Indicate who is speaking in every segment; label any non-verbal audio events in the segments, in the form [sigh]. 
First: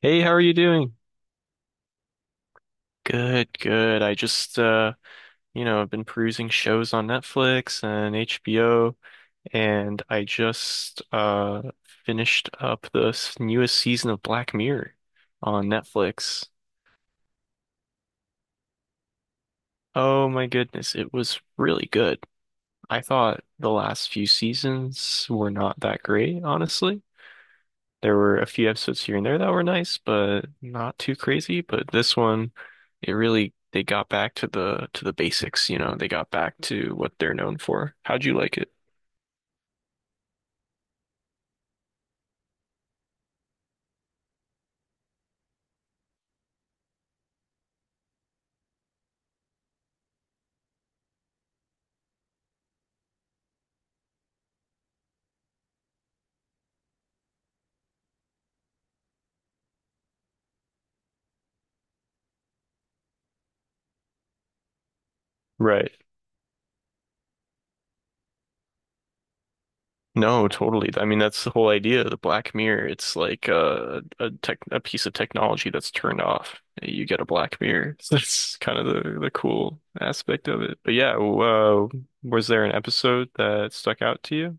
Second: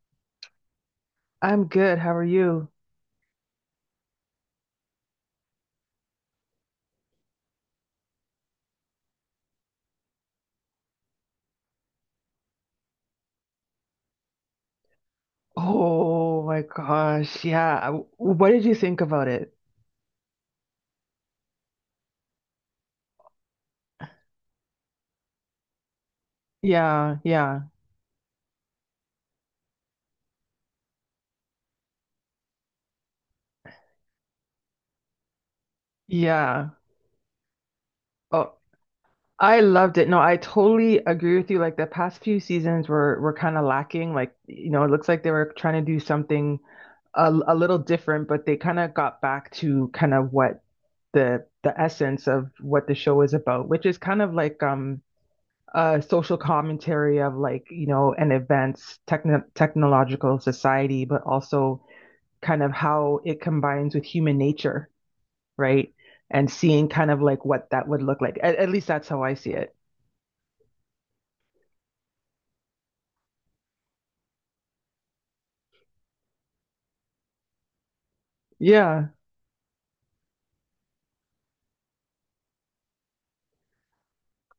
Speaker 1: Hey, how are you doing?
Speaker 2: I'm good. How are you?
Speaker 1: Good, good. I just you know, I've been perusing shows on Netflix and HBO, and I just finished up the newest season of Black Mirror on
Speaker 2: Oh
Speaker 1: Netflix.
Speaker 2: my gosh. Yeah. What did you think about it?
Speaker 1: Oh my goodness, it was really good. I thought the last few seasons were not that great, honestly.
Speaker 2: Yeah, yeah,
Speaker 1: There were a few episodes here and there that were nice, but not too crazy. But this one, it really they got back to the basics, you know, they got back
Speaker 2: yeah.
Speaker 1: to what they're known for. How'd you
Speaker 2: Oh,
Speaker 1: like it?
Speaker 2: I loved it. No, I totally agree with you. Like the past few seasons were kind of lacking. Like, you know, it looks like they were trying to do something a little different, but they kind of got back to kind of what the essence of what the show is about, which is kind of like a social commentary of like, you know, an advanced technological society, but also kind of how it combines with human nature,
Speaker 1: Right.
Speaker 2: right? And seeing kind of like what that would look like. At least that's how I see it.
Speaker 1: No, totally. I mean, that's the whole idea of The Black Mirror. It's like a piece of technology that's turned off. You get a Black Mirror. [laughs] So that's kind of
Speaker 2: Yeah.
Speaker 1: the cool aspect of it. But yeah, was there an episode that stuck out to you?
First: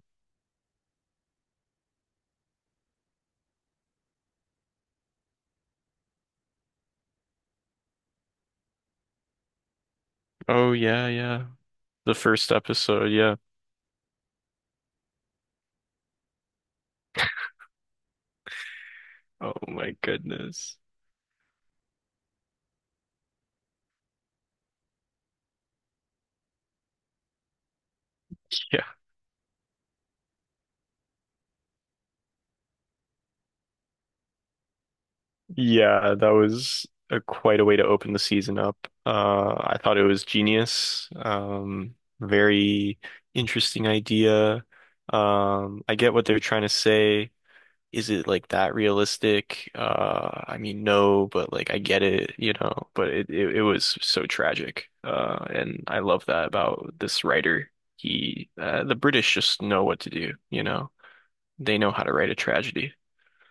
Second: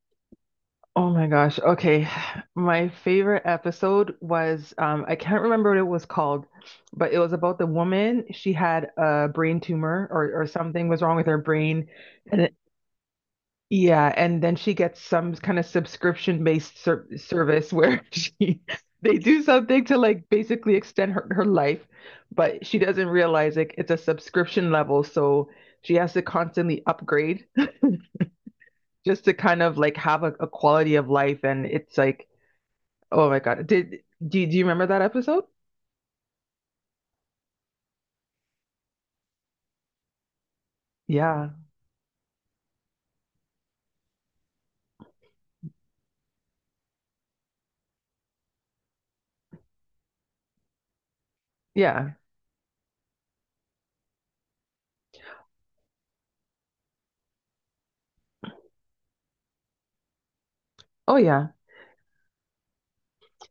Speaker 2: Oh my gosh. Okay. [sighs] My favorite episode was I can't remember what it was called, but it was about the woman. She had a brain tumor or
Speaker 1: Oh
Speaker 2: something was
Speaker 1: yeah,
Speaker 2: wrong with her
Speaker 1: yeah.
Speaker 2: brain.
Speaker 1: The
Speaker 2: And.
Speaker 1: first episode, yeah.
Speaker 2: Yeah, and then she gets some kind of subscription-based service where [laughs] she they do
Speaker 1: Oh
Speaker 2: something
Speaker 1: my
Speaker 2: to like basically
Speaker 1: goodness.
Speaker 2: extend her life, but she doesn't realize like it's a subscription level, so she has to constantly upgrade
Speaker 1: Yeah.
Speaker 2: [laughs] just to kind of like have a quality of life and it's like oh my God. Did do you remember that episode?
Speaker 1: Yeah, that was a, quite a way to open the season up. I thought it was genius.
Speaker 2: Yeah.
Speaker 1: Very interesting idea. I get what they're trying to say. Is it like that realistic? I mean, no, but like I get
Speaker 2: Yeah.
Speaker 1: it, you know, but it was so tragic. And I love that about this writer. He, the British just know what to do, you know,
Speaker 2: Oh yeah.
Speaker 1: they know how to write a tragedy.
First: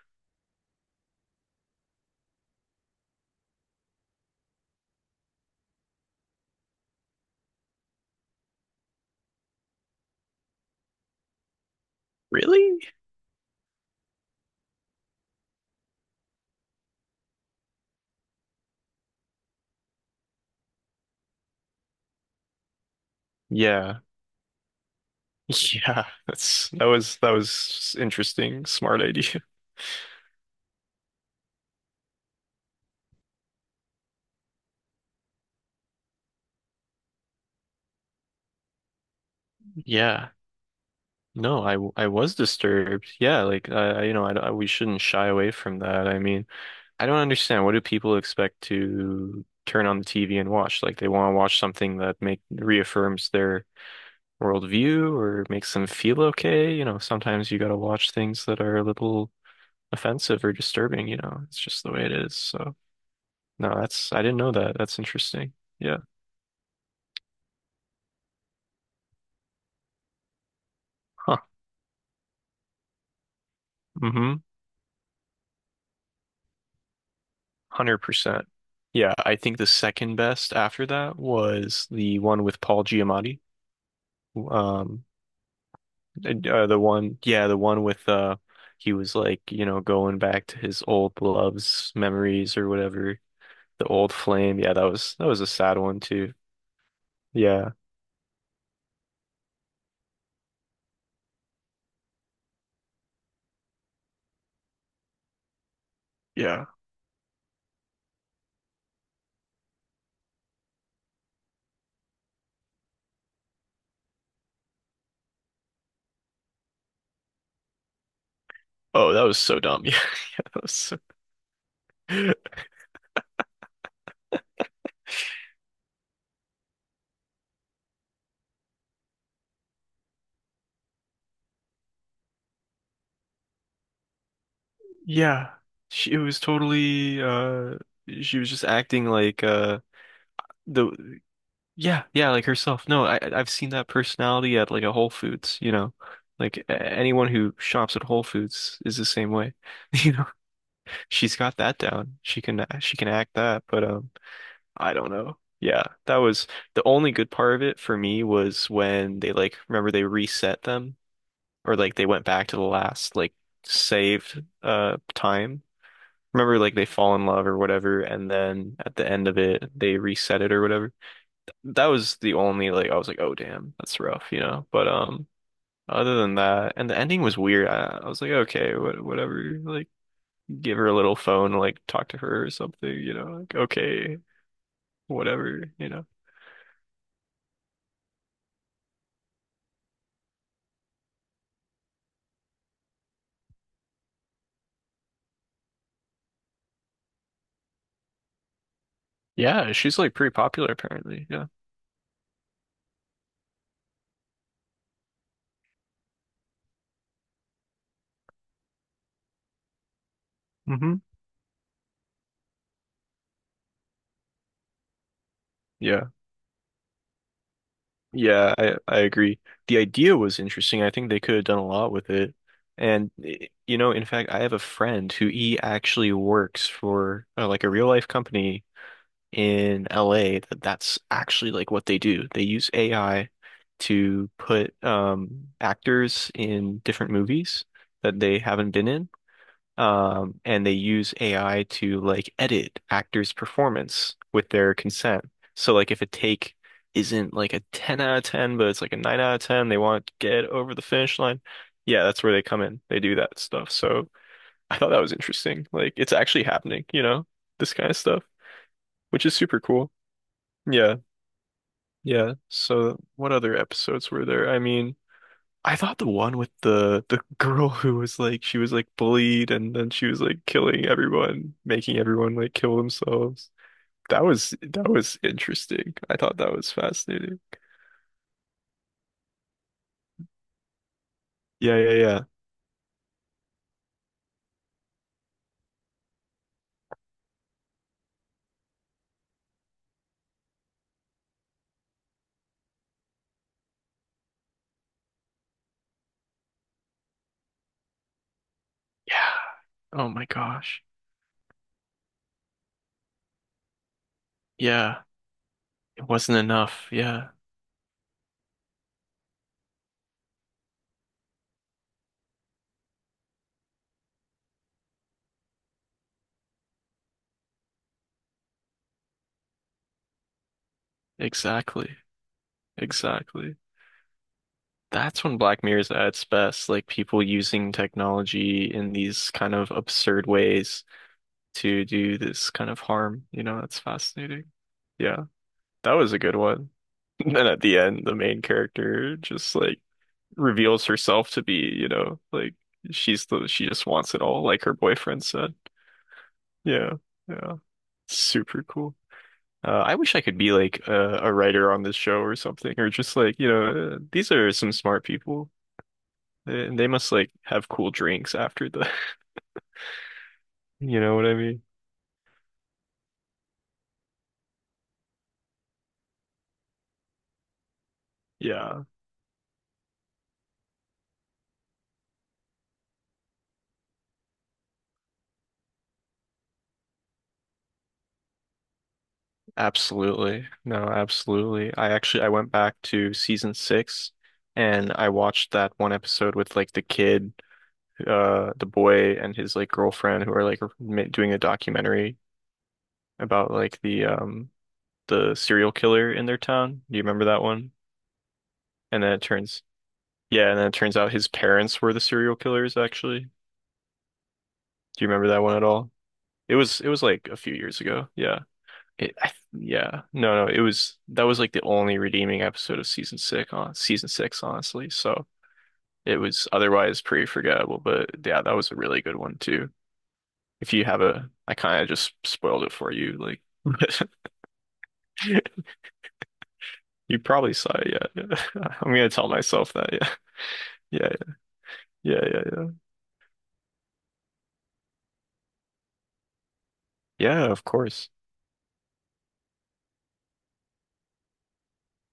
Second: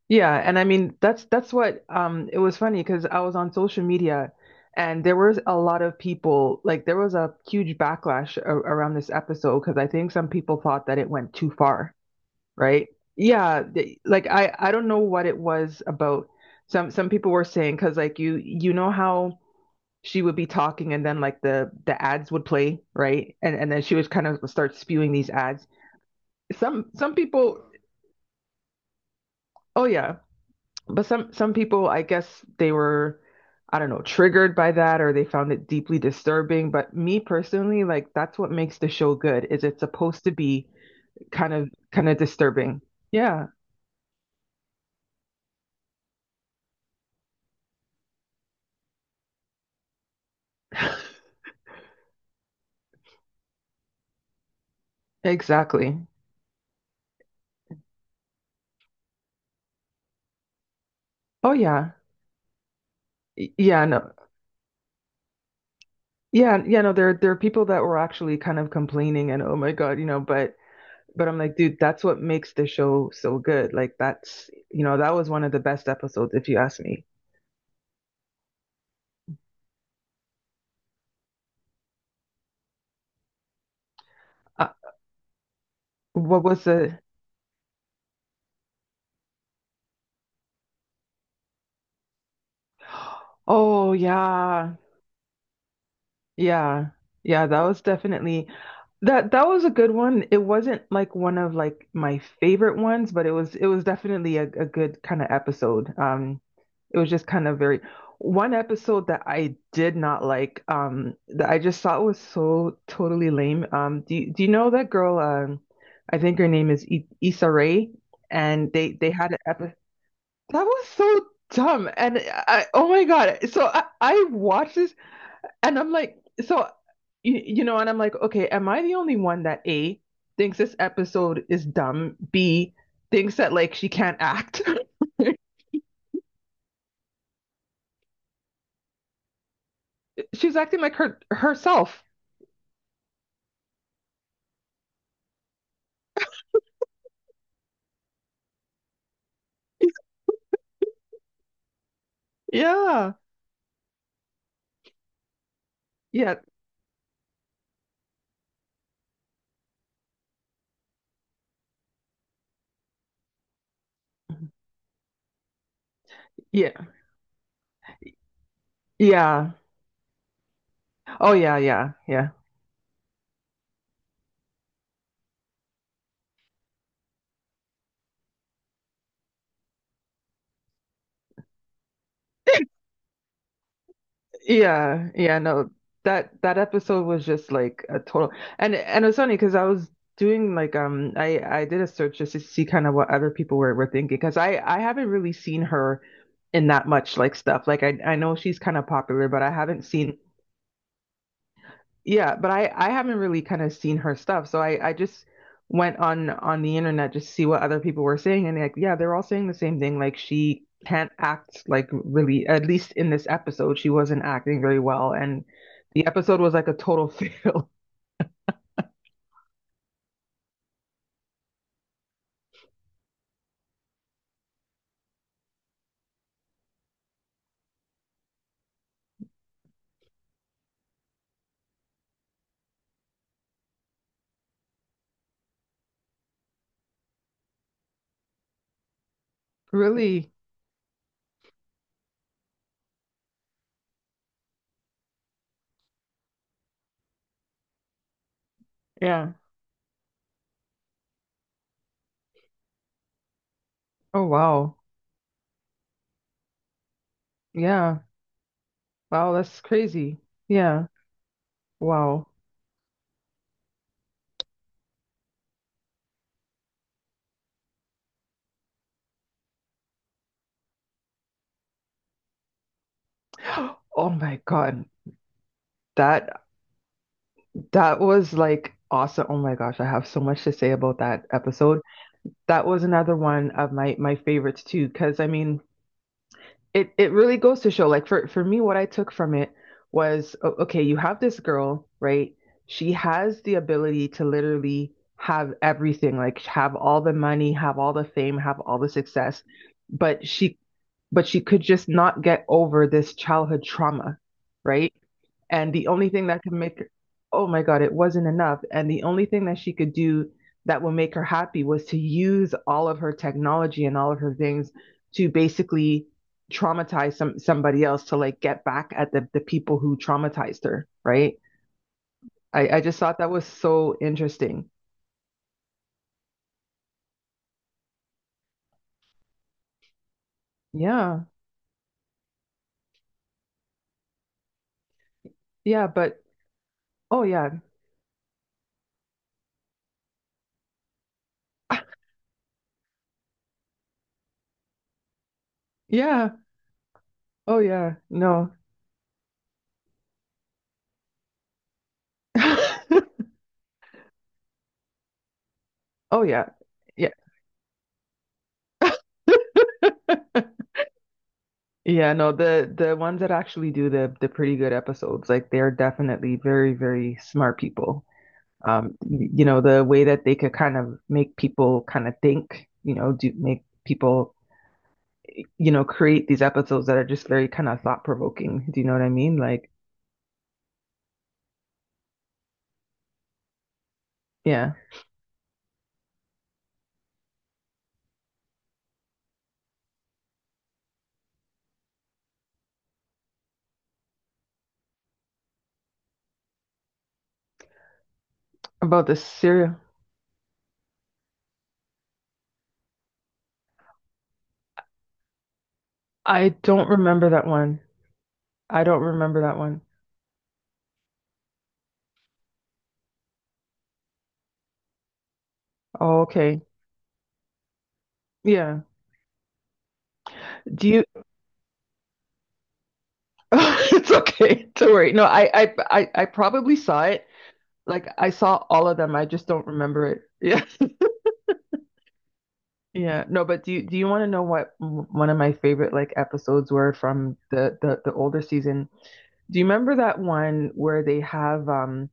Speaker 2: Yeah, and I mean that's what it was funny because I was on social media and there was a lot of people like there was a huge backlash a around this episode because I think some people thought that it went too far,
Speaker 1: Really?
Speaker 2: right? Yeah, like I don't know what it was about. Some people were saying because like you know how she would be talking and then like the ads would play, right? And then she
Speaker 1: Yeah.
Speaker 2: would
Speaker 1: [laughs]
Speaker 2: kind of start spewing these ads.
Speaker 1: Yeah, that's that
Speaker 2: Some
Speaker 1: was that
Speaker 2: people,
Speaker 1: was interesting, smart idea.
Speaker 2: oh yeah. But some people, I guess they were, I don't know, triggered by that or they found it deeply disturbing. But me personally, like that's what makes the show good, is it's supposed to
Speaker 1: Yeah.
Speaker 2: be kind
Speaker 1: No,
Speaker 2: of kind
Speaker 1: I
Speaker 2: of
Speaker 1: was
Speaker 2: disturbing.
Speaker 1: disturbed. Yeah,
Speaker 2: Yeah,
Speaker 1: like you know, we shouldn't shy away from that. I mean, I don't understand. What do people expect to turn on the TV and watch? Like they want to watch something that make reaffirms their worldview or makes them
Speaker 2: exactly.
Speaker 1: feel okay. You know, sometimes you gotta watch things that are a little offensive or disturbing, you know.
Speaker 2: Oh
Speaker 1: It's just the
Speaker 2: yeah.
Speaker 1: way it is. So
Speaker 2: Y-
Speaker 1: no,
Speaker 2: Yeah, no.
Speaker 1: that's I didn't know that. That's interesting. Yeah.
Speaker 2: Yeah, yeah, no, there are people that were actually kind of complaining and oh my God, you know, but I'm
Speaker 1: Huh.
Speaker 2: like, dude, that's what makes the show so good. Like
Speaker 1: Mm-hmm.
Speaker 2: that's, you know, that was one of the best episodes if you ask me.
Speaker 1: 100%. Yeah, I think the second best after that was the one with Paul Giamatti.
Speaker 2: Uh,
Speaker 1: Um
Speaker 2: what was
Speaker 1: the
Speaker 2: the
Speaker 1: one yeah, the one with he was like, you know, going back to his old loves, memories or whatever.
Speaker 2: [gasps]
Speaker 1: The
Speaker 2: Oh
Speaker 1: old flame. Yeah,
Speaker 2: yeah.
Speaker 1: that was a sad one too.
Speaker 2: Yeah. Yeah, that
Speaker 1: Yeah.
Speaker 2: was definitely that was a good one. It wasn't like one of like my favorite ones, but it was definitely a good kind of episode.
Speaker 1: Yeah.
Speaker 2: It was just kind of very one episode that I did not like that I just thought was so totally lame. Do you know that girl I think her name is I Issa Rae and they
Speaker 1: Oh, that
Speaker 2: had an
Speaker 1: was so
Speaker 2: episode
Speaker 1: dumb. [laughs] Yeah. That
Speaker 2: that
Speaker 1: was
Speaker 2: was
Speaker 1: so...
Speaker 2: so dumb and
Speaker 1: [laughs]
Speaker 2: I oh my God. So I watched this and I'm like, so you know, and I'm like, okay, am I the only one that A thinks this episode is dumb? B thinks that like she can't act. [laughs]
Speaker 1: Yeah. She it was totally she was just acting like
Speaker 2: She's acting like
Speaker 1: the
Speaker 2: herself.
Speaker 1: yeah, yeah, like herself. No, I've seen that personality at like a Whole Foods, you know. Like anyone who shops at Whole Foods is the same way. [laughs]
Speaker 2: [laughs]
Speaker 1: You know, she's got that down. She can
Speaker 2: Yeah.
Speaker 1: act that, but I don't know. Yeah, that
Speaker 2: Yeah.
Speaker 1: was the only good part of it for me was when they like remember they reset them or like they went back to the last like saved time. Remember
Speaker 2: Yeah.
Speaker 1: like they fall in love or whatever and then at the end of
Speaker 2: Yeah.
Speaker 1: it they reset it or whatever.
Speaker 2: Oh yeah,
Speaker 1: That
Speaker 2: yeah,
Speaker 1: was
Speaker 2: yeah.
Speaker 1: the only like I was like, "Oh damn, that's rough," you know. But other than that and the ending was weird. I was like, "Okay, what, whatever. Like give her a little phone, like talk to her or
Speaker 2: [laughs]
Speaker 1: something, you know. Like okay,
Speaker 2: Yeah, yeah,
Speaker 1: whatever,
Speaker 2: no.
Speaker 1: you know."
Speaker 2: That that episode was just like a total and it was funny because I was doing like I did a search just to see kind of what other people were thinking because I haven't really seen her in that much like stuff. Like I know she's kind of popular, but I
Speaker 1: Yeah,
Speaker 2: haven't
Speaker 1: she's like
Speaker 2: seen
Speaker 1: pretty popular apparently. Yeah.
Speaker 2: yeah, but I haven't really kind of seen her stuff, so I just went on the internet just to see what other people were saying, and like yeah, they're all saying the same thing. Like she
Speaker 1: Hmm.
Speaker 2: can't act like really, at least in this episode, she wasn't acting very well, and the
Speaker 1: Yeah.
Speaker 2: episode was like a total [laughs] fail.
Speaker 1: Yeah, I agree. The idea was interesting. I think they could have done a lot with it. And you know, in fact, I have a friend who he actually works for like a real life company in LA that that's actually like what they do. They use AI to put actors in different movies that they haven't been in.
Speaker 2: Really?
Speaker 1: And they use AI to like edit actors' performance with their consent. So like if a take isn't like a 10 out of 10, but it's like a 9
Speaker 2: Yeah.
Speaker 1: out of 10, they want to get over the finish line. Yeah, that's where they come in. They do that stuff. So
Speaker 2: Oh wow.
Speaker 1: I thought that was interesting. Like it's actually happening, you know, this kind of
Speaker 2: Yeah.
Speaker 1: stuff, which
Speaker 2: Wow,
Speaker 1: is super
Speaker 2: that's
Speaker 1: cool.
Speaker 2: crazy. Yeah.
Speaker 1: Yeah.
Speaker 2: Wow.
Speaker 1: Yeah. So what other episodes were there? I mean, I thought the one with the girl who was like she was like bullied and then she was like killing everyone, making everyone like kill themselves.
Speaker 2: [gasps] Oh
Speaker 1: That
Speaker 2: my
Speaker 1: was
Speaker 2: God.
Speaker 1: that was interesting. I thought
Speaker 2: That
Speaker 1: that was fascinating.
Speaker 2: that was like awesome. Oh my gosh, I have so much to say about that
Speaker 1: Yeah,
Speaker 2: episode.
Speaker 1: yeah, yeah.
Speaker 2: That was another one of my favorites too, because I mean, it really goes to show like for me what I took from it was okay, you have this girl, right? She has the ability to literally have everything, like have all the money, have all the fame, have all the
Speaker 1: Yeah.
Speaker 2: success,
Speaker 1: Oh my
Speaker 2: but she
Speaker 1: gosh.
Speaker 2: but she could just not get over this childhood trauma, right?
Speaker 1: Yeah.
Speaker 2: And the
Speaker 1: It
Speaker 2: only thing
Speaker 1: wasn't
Speaker 2: that could make her,
Speaker 1: enough. Yeah.
Speaker 2: oh my God, it wasn't enough. And the only thing that she could do that would make her happy was to use all of her technology and all of her things to basically traumatize somebody else to like get back at the people who traumatized her, right?
Speaker 1: Exactly.
Speaker 2: I just thought that was
Speaker 1: Exactly.
Speaker 2: so interesting.
Speaker 1: That's when Black Mirror's at its best, like people using technology in these kind of absurd ways
Speaker 2: Yeah.
Speaker 1: to do this kind of harm. You know, that's fascinating. Yeah.
Speaker 2: Yeah,
Speaker 1: That was a
Speaker 2: but
Speaker 1: good one. [laughs]
Speaker 2: oh
Speaker 1: And then
Speaker 2: yeah.
Speaker 1: at the end, the main character just like reveals herself to be, you know, like she just wants it all, like her boyfriend said.
Speaker 2: Yeah.
Speaker 1: Yeah, yeah,
Speaker 2: Oh yeah. No.
Speaker 1: super cool. I wish I could be like a writer on this show or something, or
Speaker 2: [laughs]
Speaker 1: just like, you know, these are some smart people,
Speaker 2: Oh yeah.
Speaker 1: and they
Speaker 2: Yeah.
Speaker 1: must like have cool drinks after the, [laughs] you know what I mean?
Speaker 2: Yeah, no, the ones that actually do the pretty good episodes, like they're definitely very, very smart people.
Speaker 1: Yeah.
Speaker 2: You know, the way that they could kind of make people kind of think, you know, do make people, you know, create these episodes that are just very kind of thought provoking. Do you know what I mean? Like,
Speaker 1: Absolutely. No, absolutely. I went back to season six
Speaker 2: yeah.
Speaker 1: and I watched that one episode with like the kid, the boy and his like girlfriend who are like doing a documentary about like the serial killer in their town. Do you remember that one? And
Speaker 2: About
Speaker 1: then
Speaker 2: the
Speaker 1: it turns
Speaker 2: serial.
Speaker 1: yeah, and then it turns out his parents were the serial killers actually. Do you remember that one at all?
Speaker 2: I
Speaker 1: It
Speaker 2: don't
Speaker 1: was
Speaker 2: remember
Speaker 1: like a
Speaker 2: that
Speaker 1: few
Speaker 2: one.
Speaker 1: years ago. Yeah.
Speaker 2: I don't
Speaker 1: It, I
Speaker 2: remember that one.
Speaker 1: yeah, no, no, it was that was like the only redeeming episode of season six on season six, honestly. So it
Speaker 2: Oh,
Speaker 1: was
Speaker 2: okay.
Speaker 1: otherwise pretty forgettable, but yeah, that was a
Speaker 2: Yeah.
Speaker 1: really good one too. If you
Speaker 2: Do
Speaker 1: have
Speaker 2: you? [laughs]
Speaker 1: I kind of just spoiled it for you, like [laughs]
Speaker 2: It's okay. Don't worry. No, I probably saw
Speaker 1: you
Speaker 2: it.
Speaker 1: probably saw it.
Speaker 2: Like
Speaker 1: Yeah,
Speaker 2: I saw
Speaker 1: yeah. [laughs]
Speaker 2: all
Speaker 1: I'm
Speaker 2: of
Speaker 1: gonna
Speaker 2: them. I
Speaker 1: tell
Speaker 2: just don't
Speaker 1: myself that.
Speaker 2: remember
Speaker 1: Yeah,
Speaker 2: it. [laughs] Yeah.
Speaker 1: [laughs] yeah, yeah, yeah, yeah,
Speaker 2: Yeah. No, but do you want to know what one of my favorite like episodes were from
Speaker 1: yeah. Of
Speaker 2: the the
Speaker 1: course.
Speaker 2: the older season? Do you remember that one where they have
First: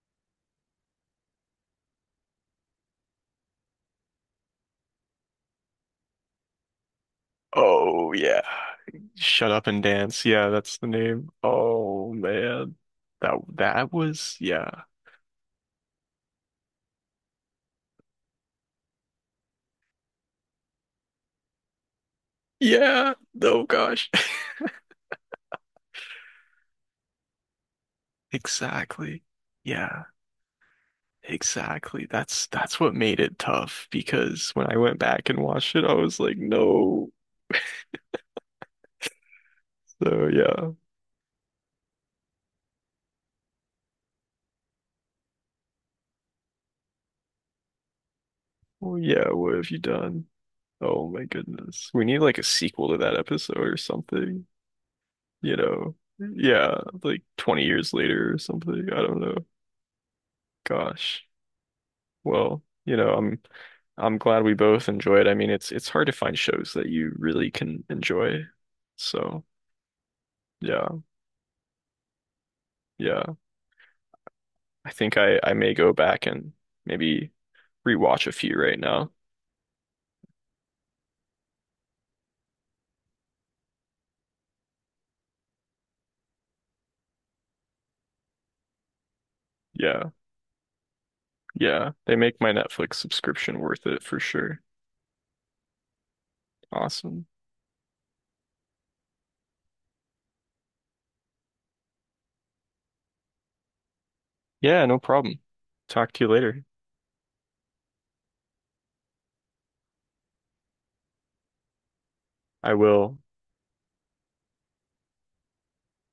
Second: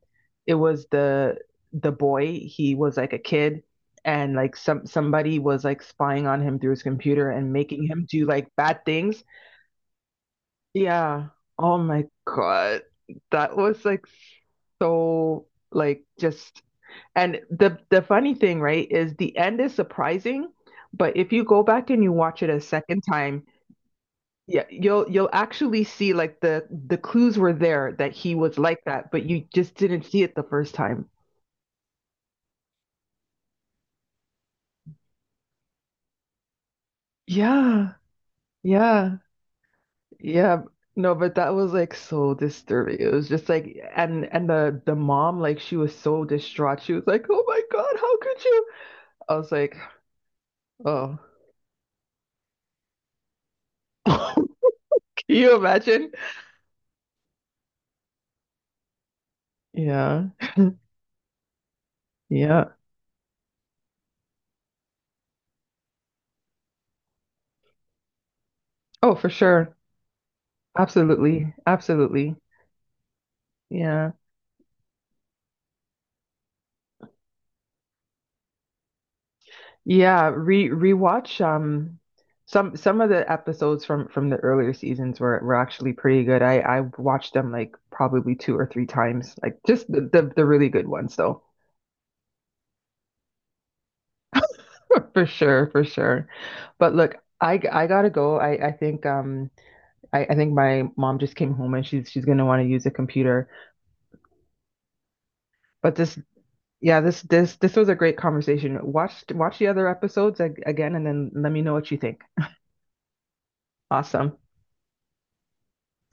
Speaker 2: it was the boy, he was like a kid and like somebody was like spying on him through his computer and making him
Speaker 1: Oh
Speaker 2: do
Speaker 1: yeah,
Speaker 2: like bad things?
Speaker 1: Shut Up and Dance. Yeah, that's the
Speaker 2: Yeah.
Speaker 1: name.
Speaker 2: Oh my
Speaker 1: Oh man,
Speaker 2: God.
Speaker 1: that
Speaker 2: That was
Speaker 1: that
Speaker 2: like
Speaker 1: was yeah.
Speaker 2: so like just And the funny thing, right, is the end is surprising, but if you go back and you watch it a second
Speaker 1: Yeah.
Speaker 2: time,
Speaker 1: Oh gosh.
Speaker 2: yeah, you'll actually see like the clues were there that he was like that, but
Speaker 1: Exactly.
Speaker 2: you just didn't
Speaker 1: Yeah,
Speaker 2: see it the first time.
Speaker 1: exactly. That's what made it tough because when I went back and watched it, I was like, no.
Speaker 2: Yeah, yeah,
Speaker 1: So
Speaker 2: yeah.
Speaker 1: yeah.
Speaker 2: No, but that was like so disturbing. It was just like, and the mom, like she was so distraught. She was like, "Oh my God, how could you?"
Speaker 1: Well, yeah,
Speaker 2: I was
Speaker 1: what have
Speaker 2: like,
Speaker 1: you done? Oh
Speaker 2: "Oh,
Speaker 1: my goodness. We need like a sequel to that episode or
Speaker 2: [laughs] can
Speaker 1: something,
Speaker 2: you
Speaker 1: you know.
Speaker 2: imagine?"
Speaker 1: Yeah, like 20 years later or something. I don't know.
Speaker 2: Yeah,
Speaker 1: Gosh. Well,
Speaker 2: yeah.
Speaker 1: you know, I'm glad we both enjoyed. I mean, it's hard to find shows that you really can enjoy.
Speaker 2: Oh, for
Speaker 1: So,
Speaker 2: sure.
Speaker 1: yeah.
Speaker 2: Absolutely, absolutely.
Speaker 1: Yeah.
Speaker 2: Yeah.
Speaker 1: I think I may go back and maybe rewatch a few right now.
Speaker 2: Yeah, re rewatch some of the episodes from the earlier seasons were actually pretty good. I watched them like probably two or three times. Like just
Speaker 1: Yeah.
Speaker 2: the really good ones though.
Speaker 1: Yeah. They make my Netflix subscription worth it for sure.
Speaker 2: [laughs] For sure, for sure. But look,
Speaker 1: Awesome.
Speaker 2: I gotta go. I think I think my mom just came home and she's gonna want to use a computer.
Speaker 1: Yeah, no problem.
Speaker 2: But
Speaker 1: Talk
Speaker 2: this
Speaker 1: to you later.
Speaker 2: yeah, this was a great conversation. Watch the other episodes ag again and then let me know what you think.
Speaker 1: I will
Speaker 2: Awesome.